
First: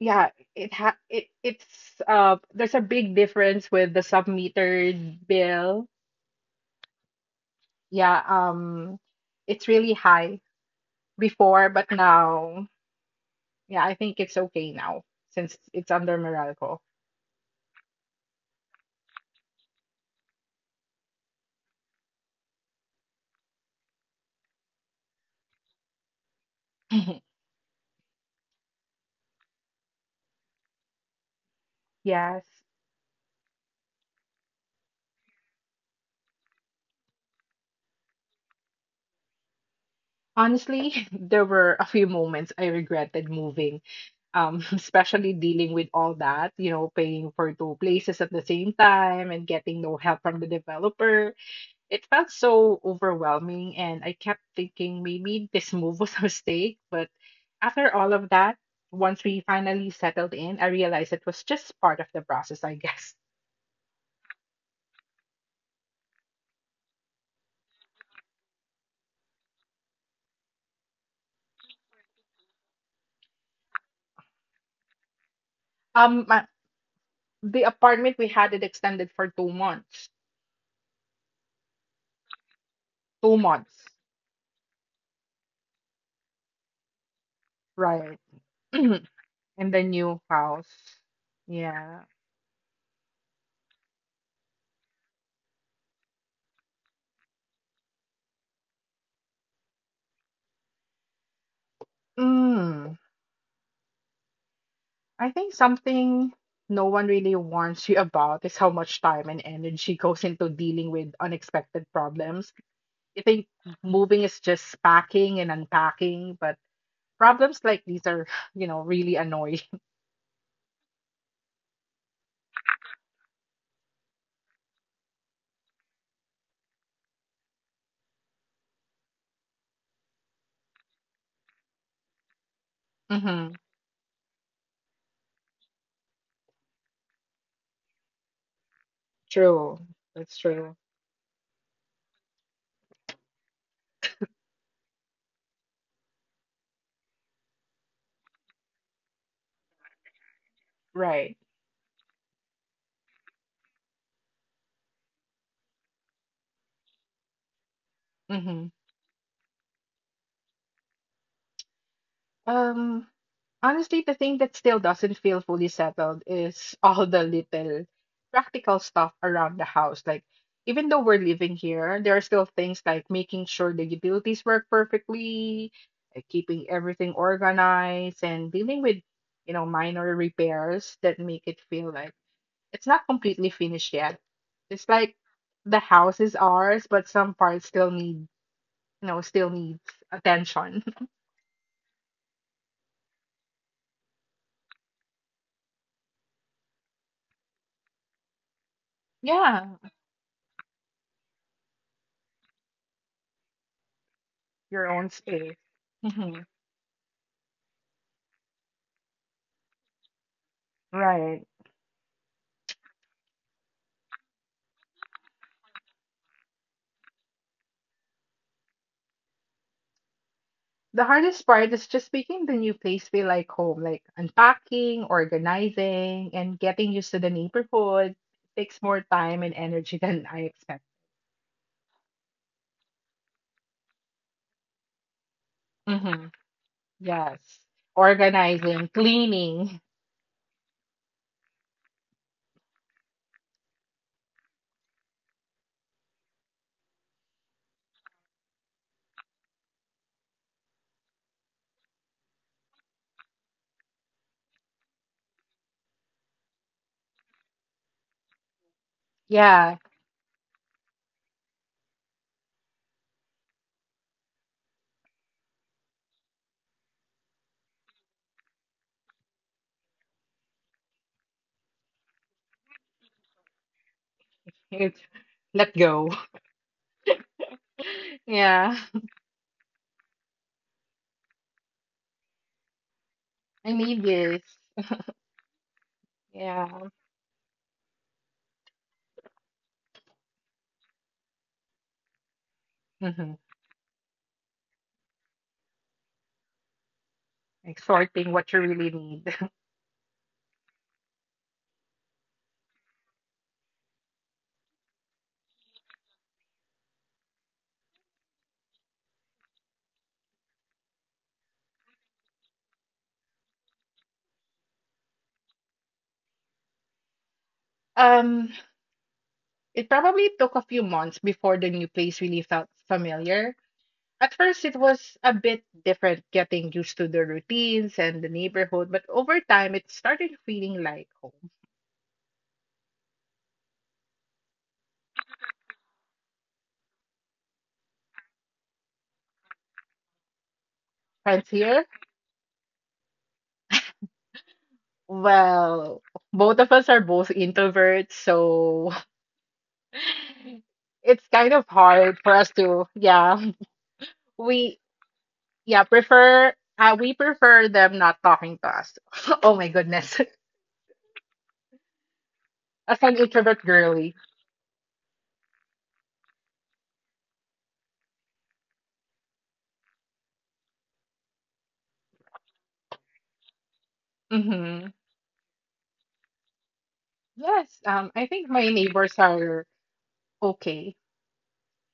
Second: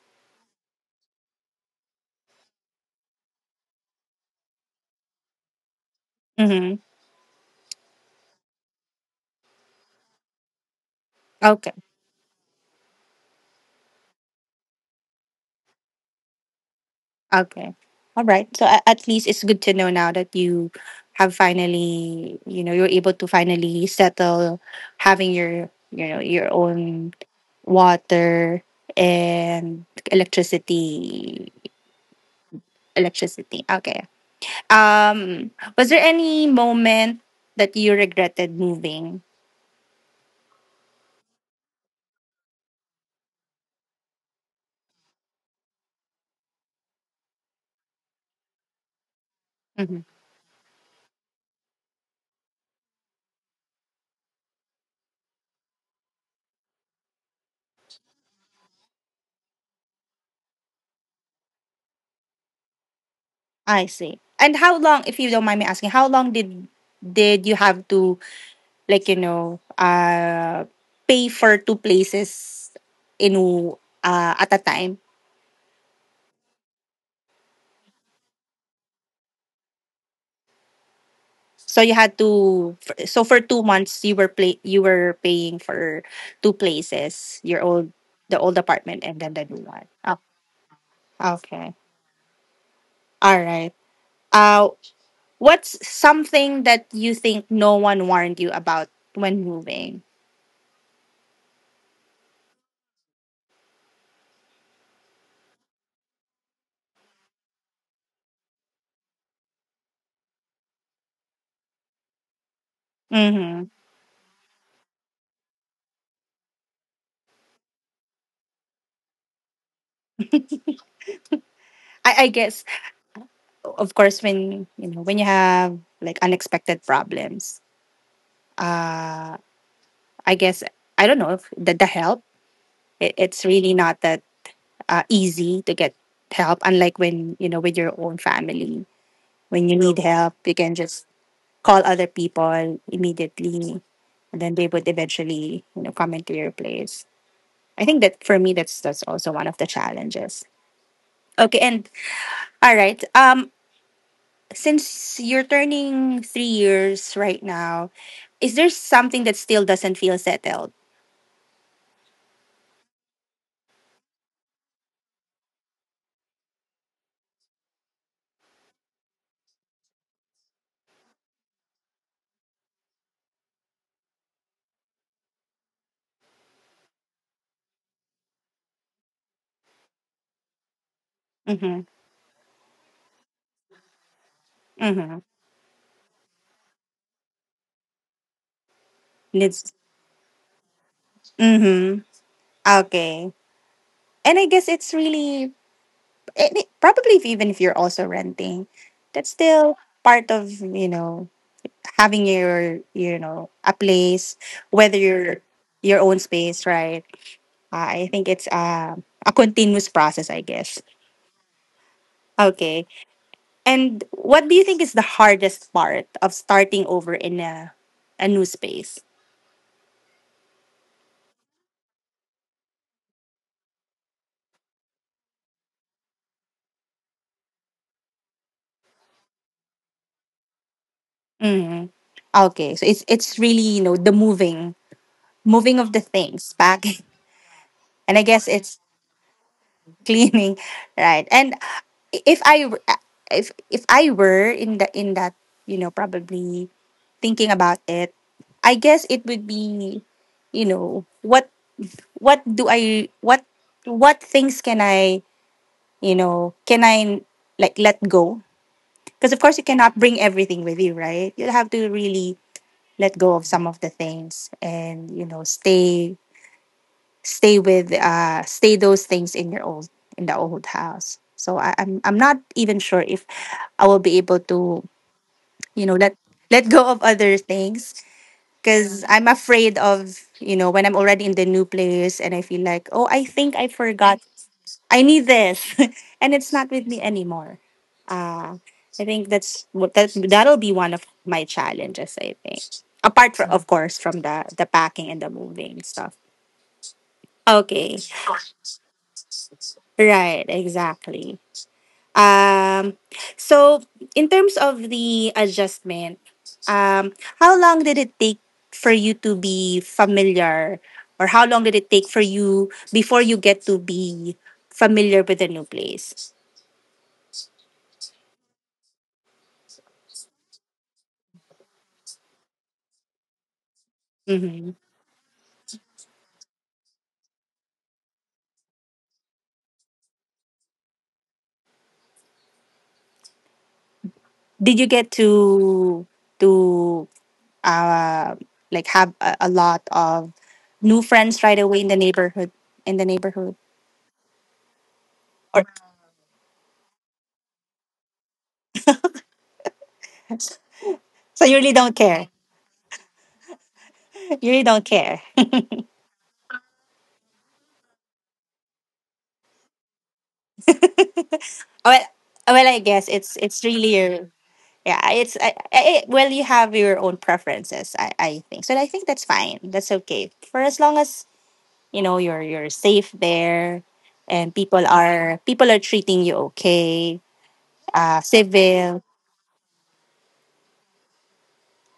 B: Yeah, it ha it it's there's a big difference with the sub-metered bill.
A: Mm-hmm.
B: Yeah, um it's really high before,
A: Okay.
B: but now yeah, I think it's okay now since it's under Meralco.
A: Okay. All right. So at least it's good to know now that you have finally, you're able to finally settle having your, your own water and electricity
B: Yes.
A: electricity. Okay. Um was there any moment that you regretted moving?
B: Honestly, there were a few moments I regretted moving, especially dealing with all that, you know, paying for two places at the same time and getting no
A: Mhm.
B: help from the developer. It felt so overwhelming, and I kept thinking maybe this move was a mistake. But after all of that, once we finally settled in, I realized it was just part of the process, I guess.
A: I see. And how long, if you don't mind me asking, how long did you have to, like, pay for two places in w- at a time?
B: Um, my, the apartment we had it extended for 2 months.
A: So you had to
B: Two
A: for two
B: months,
A: months you were paying for two places, your
B: right?
A: old apartment
B: In
A: and then the new
B: the
A: one.
B: new
A: Oh,
B: house.
A: okay.
B: Yeah.
A: All right. uh what's something that you think no one warned you about when moving?
B: Mm, I think something no one really warns you about is how much time and energy goes into dealing with unexpected problems. I think
A: Mm-hmm.
B: moving is just packing and unpacking, but problems like these are, you know, really annoying.
A: I, guess of course when, when you have, like, unexpected problems, uh I guess I don't know if the, help. It, it's
B: hmm
A: really not that, easy to get help. Unlike when, with your own family, when you
B: True.
A: need help,
B: That's
A: you can
B: true.
A: just call other people immediately, and then they would eventually, come into your place. I think that, for me, that's also one of the challenges.
B: Right.
A: Okay, and all right. Since you're turning 3 years right now, is there
B: hmm
A: something that still doesn't feel settled?
B: Um, Honestly, the thing that still doesn't feel fully settled is all the little practical stuff around the house. Like, even though we're living here, there are still things like making sure the utilities work perfectly, keeping everything organized, and dealing with, you know, minor repairs that make it
A: Mm-hmm.
B: feel like it's not completely finished yet. It's like
A: Mm-hmm.
B: the house is ours, but some parts still need, you know, still
A: It's,
B: needs attention.
A: mm-hmm. Okay. And I guess it's really. And it, probably if, Even if you're also renting, that's
B: Yeah,
A: still part of, having your, a place,
B: your
A: whether
B: own
A: you're
B: space.
A: your own
B: Hmm.
A: space, right? I think it's, a continuous process, I guess.
B: Right.
A: Okay. And what do you think is the hardest part of starting over in a new space?
B: The hardest part is just making the new place feel like home, like unpacking, organizing, and getting used to the neighborhood takes more time and energy than I expect.
A: Hmm. Okay. So it's really, the moving, of the
B: Hmm.
A: things back.
B: Yes.
A: And I guess it's
B: Organizing, cleaning.
A: cleaning, right? And if i if I were in the in that, probably thinking about it, I guess it would be, you know what what do i what what things can I you know can I, like, let go, because of course you
B: Yeah,
A: cannot bring everything with you, right? You have to really let go of some of the things, and stay, stay with stay those things in your old in the old house. So I'm not even sure if I will be able to,
B: it's let
A: you know
B: go.
A: let let go of other things,
B: Yeah,
A: because I'm afraid of, when I'm already in the new place and I feel like, oh, I think I
B: I need
A: forgot,
B: this.
A: I need this, and it's not with
B: Yeah.
A: me anymore. uh I think that's what that that'll be one of my challenges, I think,
B: Hmm.
A: apart from, of course, from the packing and the moving stuff.
B: Like
A: Okay.
B: sorting what you really need.
A: Right, exactly. Um, so in terms of the adjustment, um, how long did it take for you to be familiar, or how long did it take for you before you get to be familiar with the new place?
B: Um, it probably took a few months before the new place really felt familiar. At first,
A: Mm-hmm.
B: it was a bit different getting used to the routines and the neighborhood, but over time, it started feeling like home.
A: Did you get to uh, like, have a lot of new friends
B: And
A: right away in
B: here,
A: the neighborhood? In the neighborhood, or
B: well, both of us are both introverts, so it's
A: so you
B: kind of
A: really don't
B: hard
A: care.
B: for us to, yeah,
A: You really
B: we,
A: don't care.
B: we prefer them not talking to us. Oh my goodness.
A: Well, well, I
B: As
A: guess
B: an
A: it's
B: introvert
A: really
B: girly.
A: your yeah. It's, well, you have your own preferences. I think so. I think that's fine. That's okay for as long as, you're safe there, and people
B: Hmm.
A: are people are treating you okay.
B: Yes, I think my
A: Civil.
B: neighbors are okay.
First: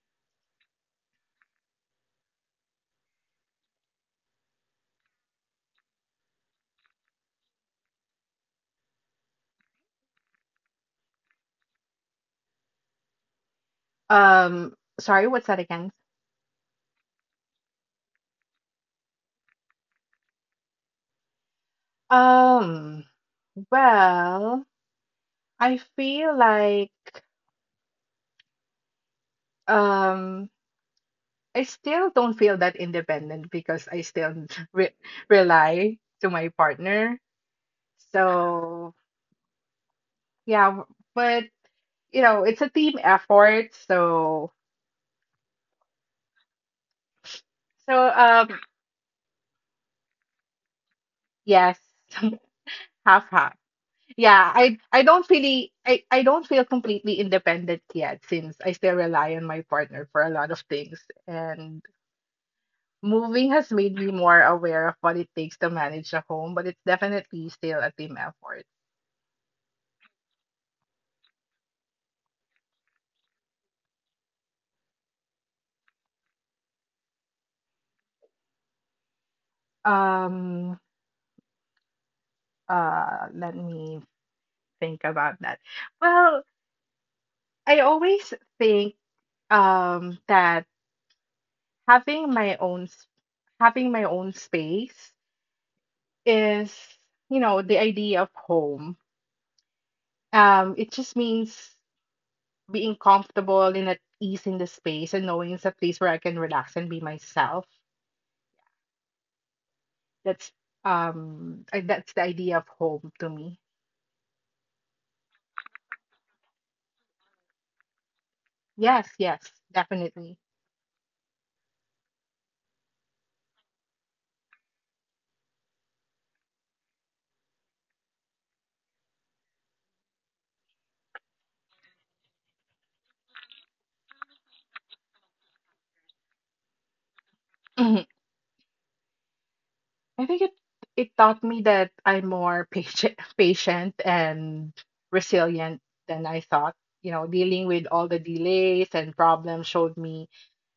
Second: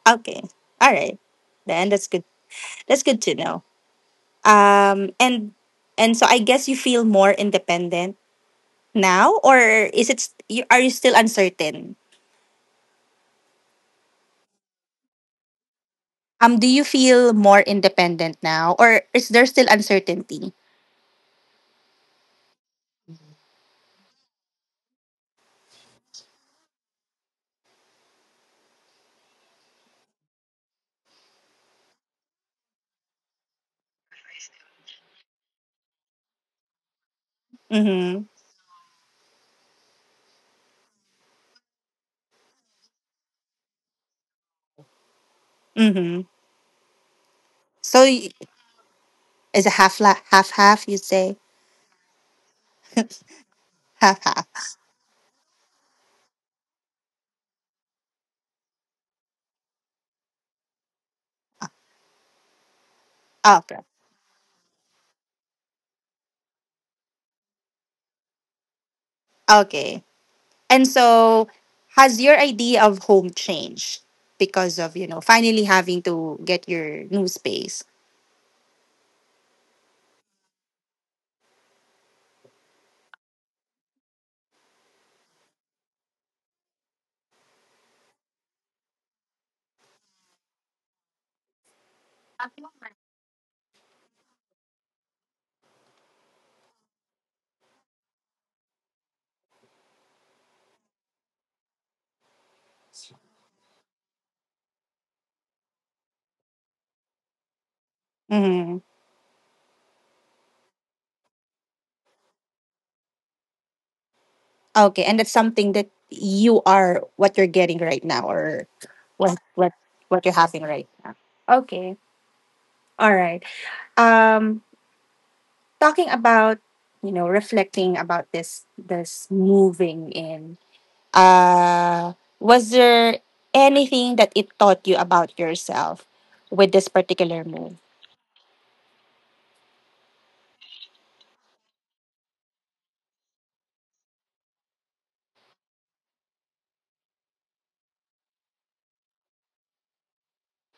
A: Okay. All right. Then that's good. That's good to know. And so I guess you feel more independent now, or is it? St- you Are you still uncertain?
B: Um, Sorry, what's that again?
A: Do you feel more independent now, or is there still uncertainty?
B: Um, well, I feel like um, I still don't feel that independent because I still re rely to my partner.
A: Mm-hmm.
B: So yeah, but you know, it's a team effort. So
A: Mm-hmm. So
B: so um,
A: is a half half? You say
B: yes, half half.
A: half
B: Yeah,
A: half.
B: I don't really I don't feel completely independent yet since I still rely on my partner for a lot of things. And moving has
A: Okay.
B: made me more aware of what it takes to manage a home, but it's definitely still a team effort.
A: Okay. And so, has your idea of home changed because of, finally having to get your new space?
B: Um, Let me think about that. Well, I always think that having my own s- having my own space is, you know, the idea of home. It just means being comfortable and at ease in the space and knowing it's a place where I can relax and be myself.
A: Mm-hmm.
B: That's that's the idea of home to me.
A: Okay, and that's something that you are what you're getting right now, or
B: Yes,
A: what
B: yes,
A: what what you're
B: definitely.
A: having right now. Okay, all right. Um, talking about, reflecting about this moving in, uh was there anything that it taught you about yourself with this particular move?
B: Mhm. I think it taught me that I'm more patient patient and resilient than I thought. You know, dealing with all the delays and problems showed me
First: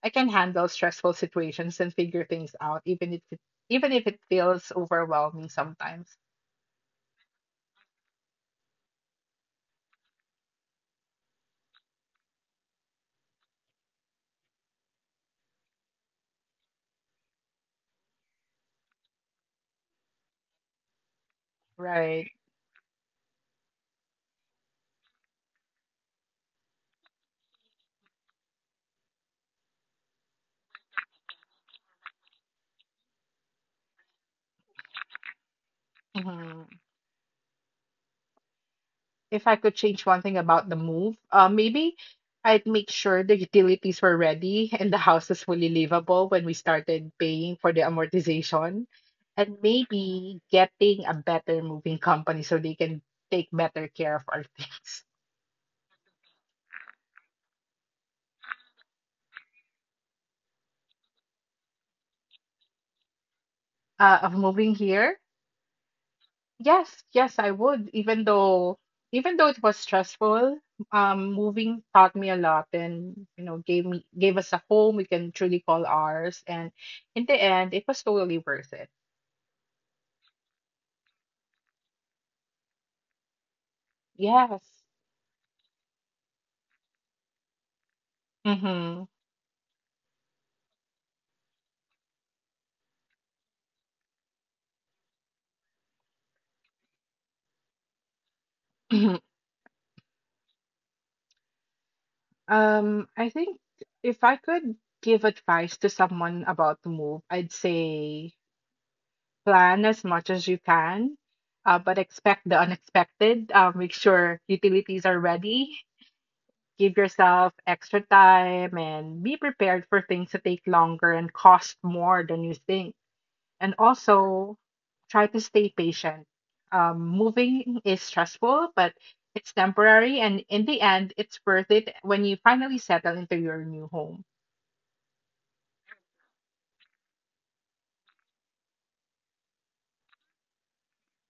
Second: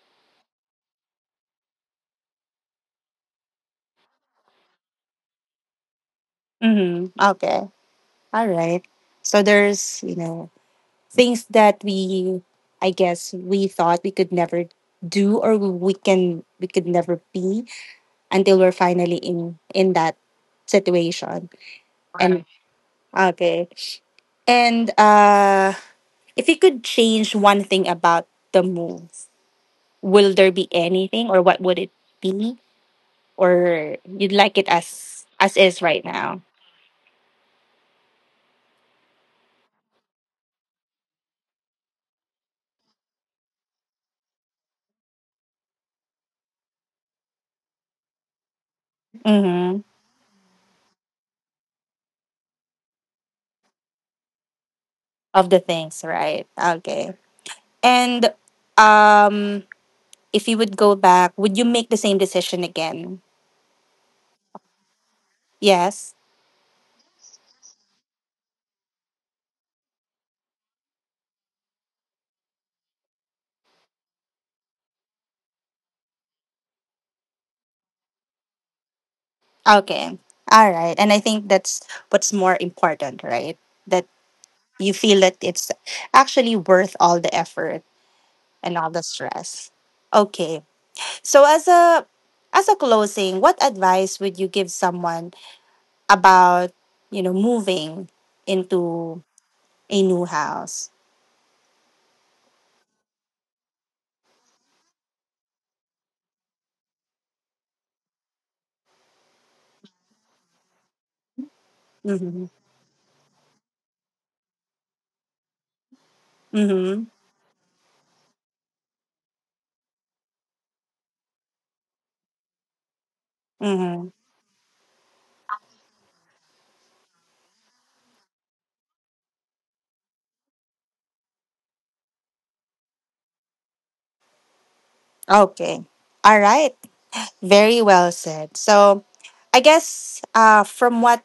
B: I can handle stressful situations and figure things out even if it feels overwhelming sometimes.
A: Mm-hmm. Okay. All right. So there's, things that we I guess we thought we could never do, or we could never be, until we're finally in that situation.
B: Right.
A: And okay and uh if you could change one thing about the move, will there be anything, or what would it be? Or you'd like it as is right now?
B: Mhm. If I could change one thing about the move, maybe I'd make sure the utilities were ready and the house was fully livable when we started paying for the amortization, and
A: Mm-hmm.
B: maybe getting a better moving company so they can take better care of our things.
A: Of the things, right? Okay. And, um if you would go back, would you make the same decision again?
B: Of moving here,
A: Yes.
B: yes, yes, I would. Even though it was stressful, moving taught me a lot, and you know, gave us a home we can truly call ours, and in the end, it was totally worth it.
A: Okay. All right. And I think that's what's more important, right? That
B: Yes.
A: you feel that it's actually worth all the effort and all
B: Mm-hmm.
A: the stress. Okay. So as a closing, what advice would you give someone about, moving
B: Hmm.
A: into a new house?
B: I think if I could give advice to someone about to move, I'd say plan as much as you can, but expect
A: Mhm.
B: the unexpected. Make sure utilities are ready. Give
A: Mhm.
B: yourself extra time and be prepared for things to take longer and cost more than you think. And
A: Mhm.
B: also try to stay patient. Moving is stressful, but it's temporary, and in the end, it's worth it when you finally settle into your new home
A: Okay. All right. Very well said. So, I guess, from what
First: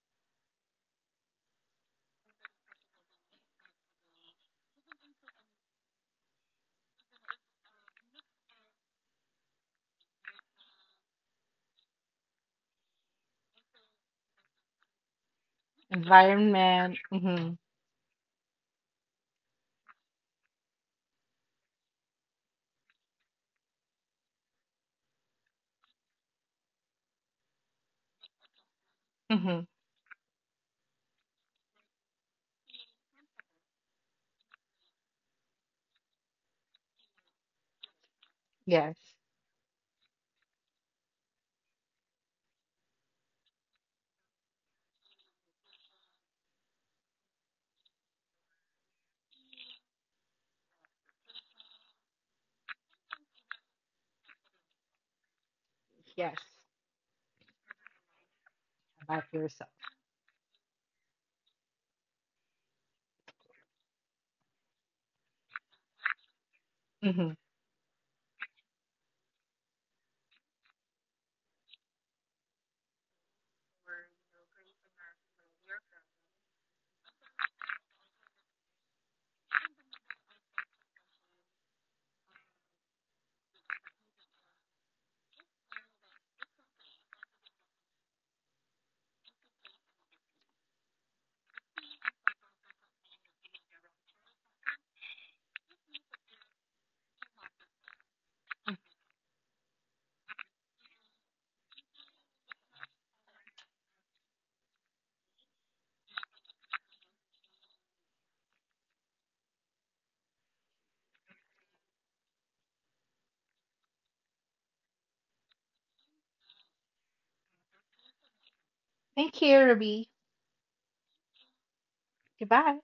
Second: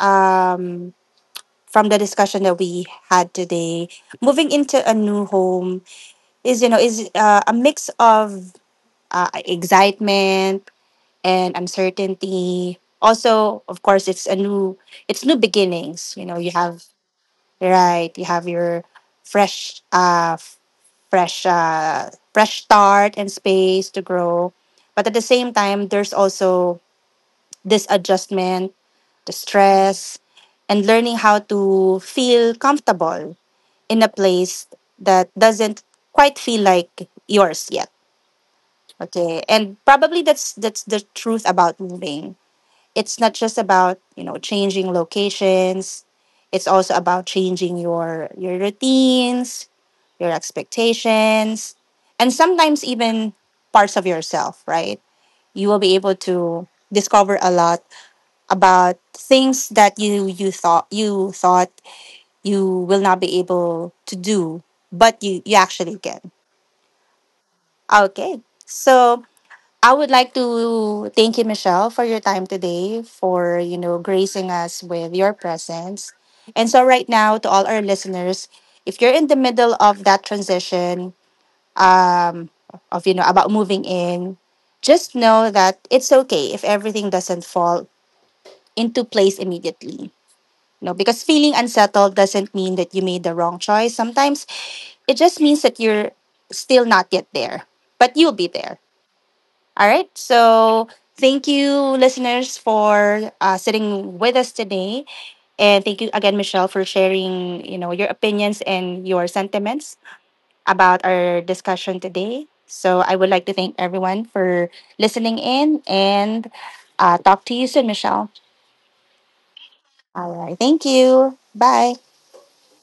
A: um from the discussion that we had today, moving into a new home is, a mix of, excitement and uncertainty. Also, of course, it's a new it's new beginnings. You know, you have,
B: environment. Hmm.
A: right? You have your fresh uh fresh start and space to grow. But at the same time, there's also this adjustment, the
B: Hmm.
A: stress, and learning how to feel comfortable in a place that doesn't quite feel like yours yet.
B: Yes,
A: Okay. And probably that's the truth about moving. It's not just about, changing locations. It's also about changing your routines, your expectations, and sometimes even parts of yourself, right? You will be able
B: yes,
A: to discover a lot about
B: about yourself.
A: things that you thought, you will not be able to do, but you actually can.
B: Hmm.
A: Okay. So I would like to thank you, Michelle, for your time today, for, gracing us with your presence. And so, right now, to all our listeners, if you're in the middle of that transition, um, of, about moving in, just know that it's okay if everything doesn't fall into place immediately. You know, because feeling unsettled doesn't mean that you made the wrong choice. Sometimes it just means that you're still not yet there, but you'll be there. All right. So thank you, listeners, for, sitting with us today, and thank you again, Michelle, for sharing, your opinions and your sentiments about our discussion today. So I would like to thank everyone for listening in, and, talk to you soon, Michelle.
B: Thank you, Ruby.
A: All right. Thank you. Bye.
B: Goodbye.